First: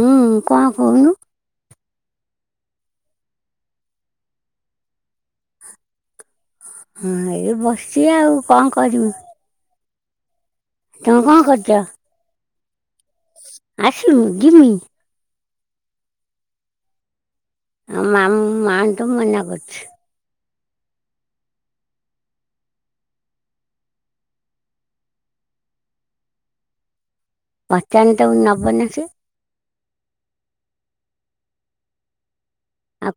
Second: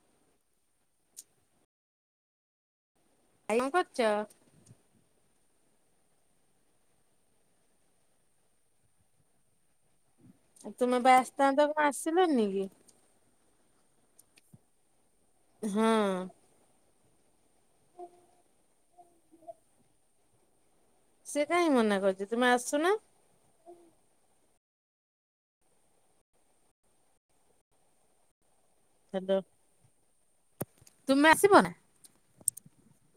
ହୁଁ କଣ କହୁନୁ? ଆଇ କରଚ [unintelligible] ହଁ ଏଇ ବସିଛି ଆଉ କଣ କରିବି? ଆଉ ତୁମେ ପା ତମେ କ'ଣ ଆସିଥାନ୍ତ କଣ ଆସିଲନି କି? ଆସ ମୁୁ ଘିମି ହଁ ଆ ଆ ତ ମନା କରୁଛି ସେ କାହିଁ ମନା କରୁଛି ତୁମେ ଆସଛ ନା ବଚାଟ ନ ଭନକ ହ୍ୟାଲୋ। ତୁମେ ଆସିବ ନା ହ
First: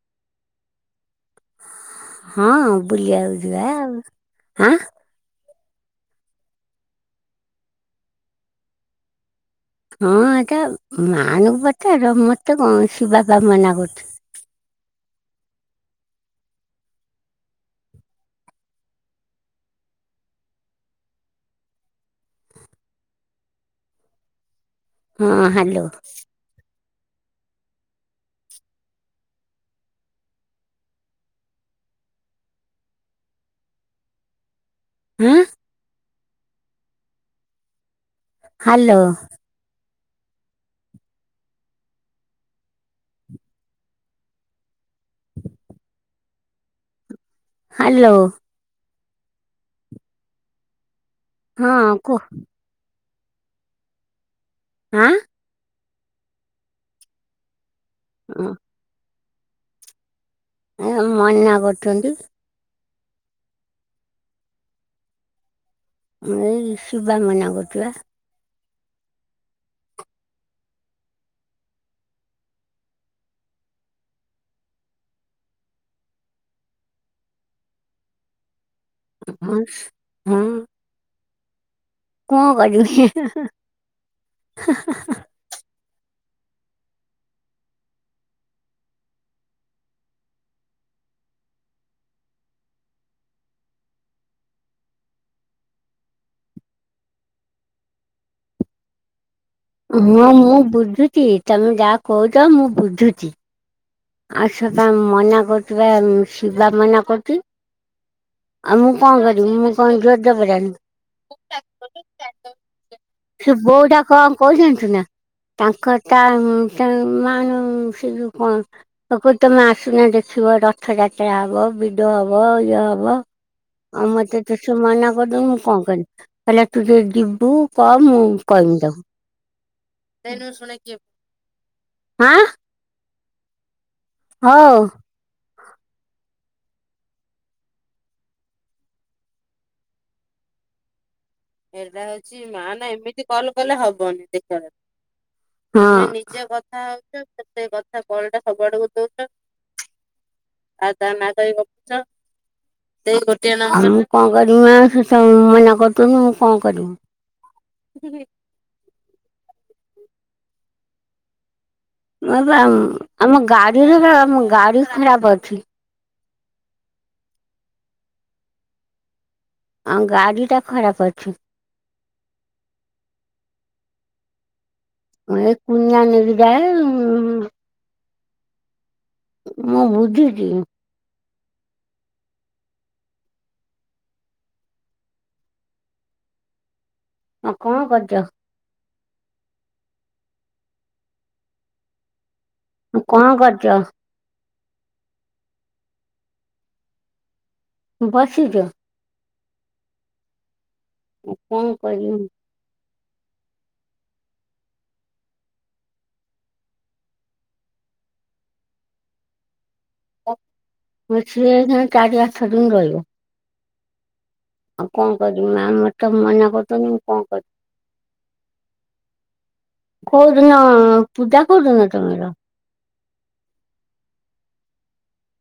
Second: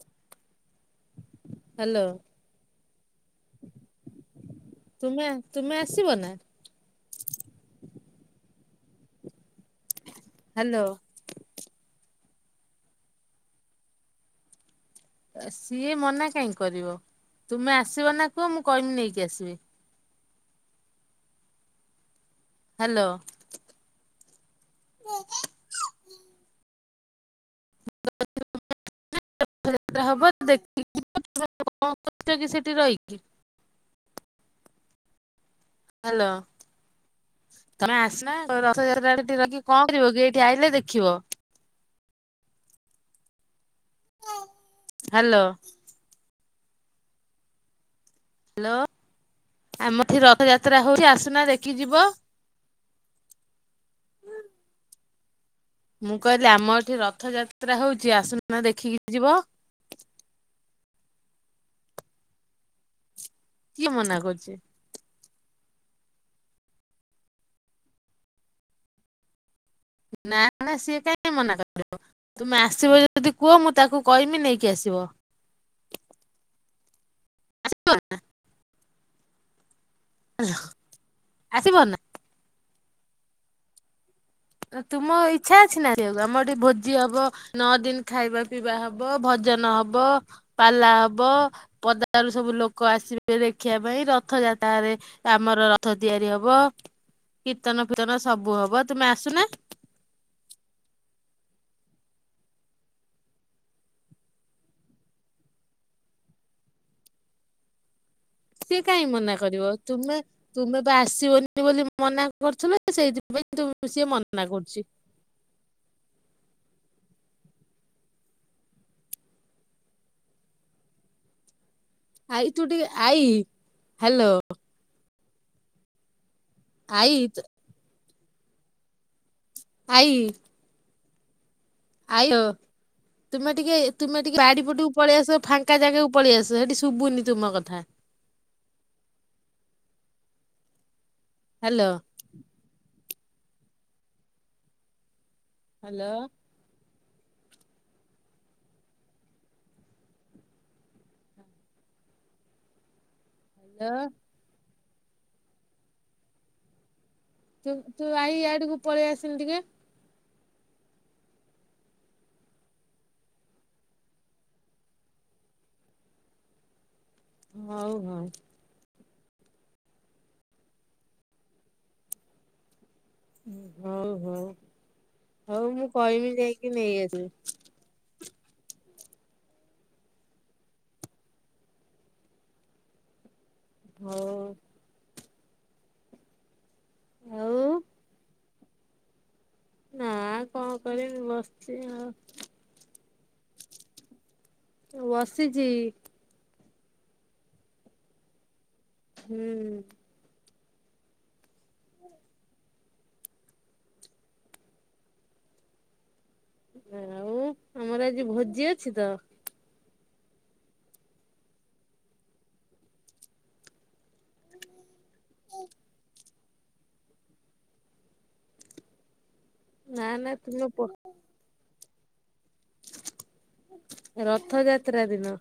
ହ୍ୟାଲୋ ହଁ ପୁଲଆ ିବା ହ ତୁମେ ତୁମେ ଆସିବ ନା ହଁ ଆଟ ହ୍ୟାଲୋ ମାନ ପତାର ମତେ କେତେ କଣ ଶ ବାପ ମନା କରୁଛି ସିଏ ମନା କାହିଁ କରିବ ତୁମେ ଆସିବ ନା କୁହ ମୁଁ କହିିବି ନେଇକି ଆସିବି ହ୍ୟାଲୋ ହଁ ହ୍ୟାଲୋ ାତା ହବ ଦେଖି କଣ କରଛ କି ସେଠି ରହିକି ହୁଁ ହ୍ୟାଲୋମ ନା ହ୍ୟାଲୋ ରଖି କ ିବ କି ଏଇଠି ଆଇିଲେ ଦେଖିବ ହ୍ୟାଲୋ ହ୍ୟାଲୋ ହ୍ୟାଲୋ ଆମର ଠି ରଥଯାତ୍ରା ହଉଛି ଆସ ସୂଚନା ହଁ ଦେଖିଯିବ କୁହ ଆଁ ମୁଁ କହିଲି ଆମ ଏଠି ରଥଯାତ୍ରା ତ୍ରା ହଉଛି ଆସୁ ଦେଖିକି ଯିବ ମନାନା କରୁଛନ୍ତି କିଏ ମନା କରୁଛ ଏ ଶବା ମନା କରୁଥିବା ନା ନା ସିଏ କାହିଁକି ମନା କରିବ ତୁମେ ଆସିବ ଯଦି କୁହ ମୁଁ ତାକୁ କହମି ନେଇକି ଆସିବ ଆସିବ ହ ହ ଆସିବ ନା କଣ [unintelligible] ତୁମ ଇଚ୍ଛା ଅଛି ନା? ଆସିବାକୁ ଆମ ହଟି ଭୋଜି ହବ ନଅ ଦିନ ଖାଇବା ପିଇବା ହବ ଭଜନ ହବ ପାଲା ହବ ପଦାରୁ ସବୁ ଲୋକ ଆସିବେ ଦେଖିବା ପାଇଁ ରଥ ଯାତ୍ରାରେ ଆମର ରଥ ତିଆରି ହବ କୀର୍ତ୍ତନ ଫୀର୍ତନ ସବୁ ହବ ତୁମେ ଆ ଆସୁ ନା। ହଁ ମୁଁ ବୁଝୁଚି ତମେ ଯାହା କହୁଛ ମୁଁ ବୁଝୁଚି। ଆ ସେପା ମନା କରୁଥିବା ଶିବା ମନା କରୁଚି। ସିଏ କାହିଁ ମନା କରିବ ଜୋର ତୁମେ ଜବରଦସ୍ତ। ତୁମେ ବା ଆସିବନି ବୋଲି ମନା କରୁଥୁଲ ସେଇଥିପାଇଁ ସେ ତୁ ବୋଉଟା ସିଏ କଣ ମନା କରୁଚି। କହୁଛନ୍ତି ନା ମା ନୋ ସେ ଜୋଉ କ ପପୁ ତମେ ଆସୁନା ଦେଖିବ ରଥଯାତ୍ରା ହବ। ବି ଭିଡ଼ ହବ ଆଇ ତୁ ଇଏ ଟିକେ ହବ ଆଇ ଆଉ ହାଲୋ ମତେ ତ ସେ ମନା ବଡ ମୁଁ କଣ କରି ହେଲେ ତୁ ଯଦି ଆଇ ଯିବୁ କ ମୁଁ କହିମି ତାକୁ। ଦେ ନି ମୁଁ ଶୁଣେ କିଏ? ଆଇ ଓ ତୁମେ ଟିକେ ତୁମେ ଟିକେ ବାଡି ହଉ ପଟକୁ ପଳେଇଆସ ଫା ଙ୍କା ଜାଗାକୁ ପଳେଇ ଆସ ସେଠି ଶୁଭୁନି ତୁମ କଥା। ହାଲୋ ଏଇଟା ହଉଛି ମା ନା ଏମିତି ତି କଲ କଲେ ହବନି ଦେଖ। ହଁ ହାଲୋ ନିଜ କଥା ସେ କଥା କଲ ଟା ସବୁଆଡକୁ ଦଉଚ ଆଉ ତା ନା କାଇଁ ଗପୁଚ ସେଇ ଗ ଟିଏ ହାଲୋ ନମ୍ବର ରୁ ଆଉ ମୁଁ କଣ କରିବି? ତମେ ମନା କରିଦଉନ। କଣ କରିମି? ତୁ ତୁ ଆଇ ଇଆଡୁକୁ ପଳେଇ ଆସିଲି ଟିକେ ମ ପା ଆମ ଗାଡିରେ ବି ଆମ ଗାଡି ଖରାପ ଅଛି। ହଉ ହଉ। ଆଉ ଗାଡି ଟା ଖରାପ ଅଛି। ହଉ ହଉ। ଏ ହଉ ମୁଁ କୁନିଆ କହିମି ନେଇକି ଯାଇକି ଯାଏ। ନେଇ ଆସିବି। ମୁଁ ବୁଝୁଚି। ହଉ। ହଁ ଆଉ କଣ କରୁଚ? ନା କଣ କରିମି ବସିଚି ଆଉ। କଣ କରୁଚ? ବସିଚି। ବସିଚ? ହୁଁ। କଣ କରିବି? ଆଉ ଆମର ଆଜି ଭୋଜି ଅଛି ତ [unintelligible] ଚାରିଆଠ ଦିନ ରହିବ। ଆଉ କଣ କରିବି ମା ମତେ ମନା କରୁଛନ୍ତି, ମୁଁ କଣ କରିବି? ନା ନା କୋଉଦିନ ତୁମେ ପ ପୂଜା କୋଉଦିନଠୁ? ତଳର ରଥଯାତ୍ରା ଦିନ।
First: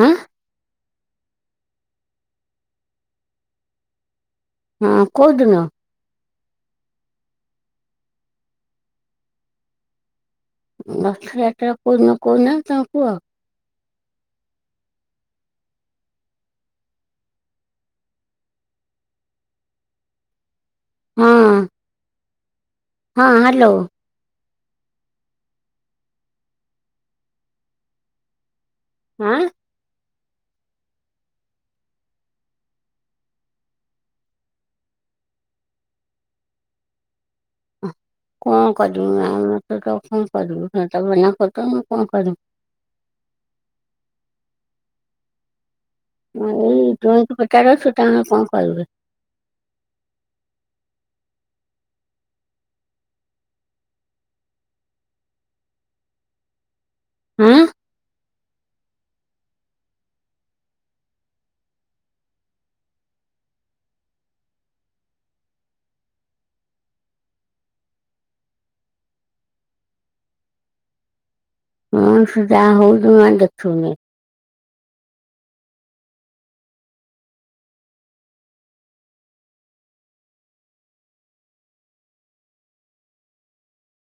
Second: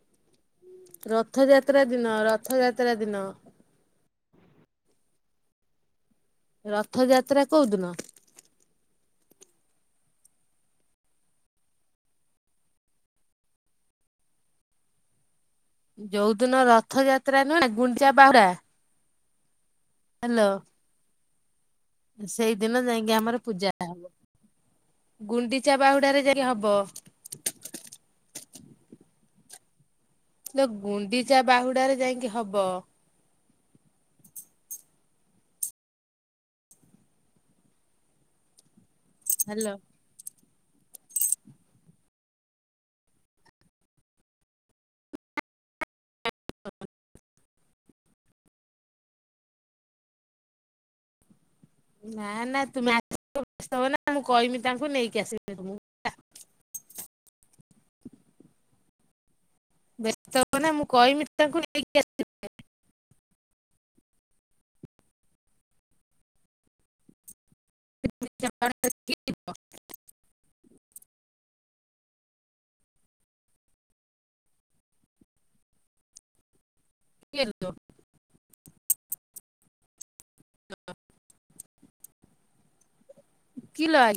ହଁ ରଥଯାତ୍ରା ଦିନ, ରଥଯାତ୍ରା ଦିନ। ହଁ କଉ ଦିନ? ରଥଯାତ୍ରା କୋଉ ଦିନ? ରଥଯାତ୍ରା କୋଉଦିନ କହୁନା ତମେ କୁହ? ଯୋଉଦିନ ରଥଯାତ୍ରା ନୁହେଁ ନା ଗୁଣ୍ଡିଚା ବାହୁଡା ହ୍ୟାଲୋ ହଁ। ସେଇ ଦିନ ଯାଇକି ହଁ ଆମର ହ୍ୟାଲୋ ପୂଜା। ଗୁଣ୍ଡିଚା ବାହୁଡାରେ ଯାଇ ହବ। ହଁ ଲୋ ଗୁଣ୍ଡିଚା ବାହୁଡାରେ ଯାଇକି ହବ। କଣ କଦୁ ଆ ହାଲୋ ମୋତେ ତ କ କରିବୁ ସେ ତ ମନା କର ମୁଁ କଣ କରିବି। ଏଇ [unintelligible] କାର ଛୋଟା ମା କଣ କରିବେ। ନା ନା ତୁମେ ଆସ ବ୍ୟସ୍ତ ହବ ନା ମୁଁ କହମି ତାଙ୍କୁ ନେଇକି ଆସିବେ [inaudible] ଆଁ ବ୍ୟସ୍ତ ହବ ନା ମୁଁ କହିମି ତାଙ୍କୁ ନେଇକି ଆସି [inaudible] ହଁ ସେ ଯାହା ହଉ ତମେ ଆ ଦେଖିବନି। କିଏ ଲୋ ହ କି ଲୋ ଆ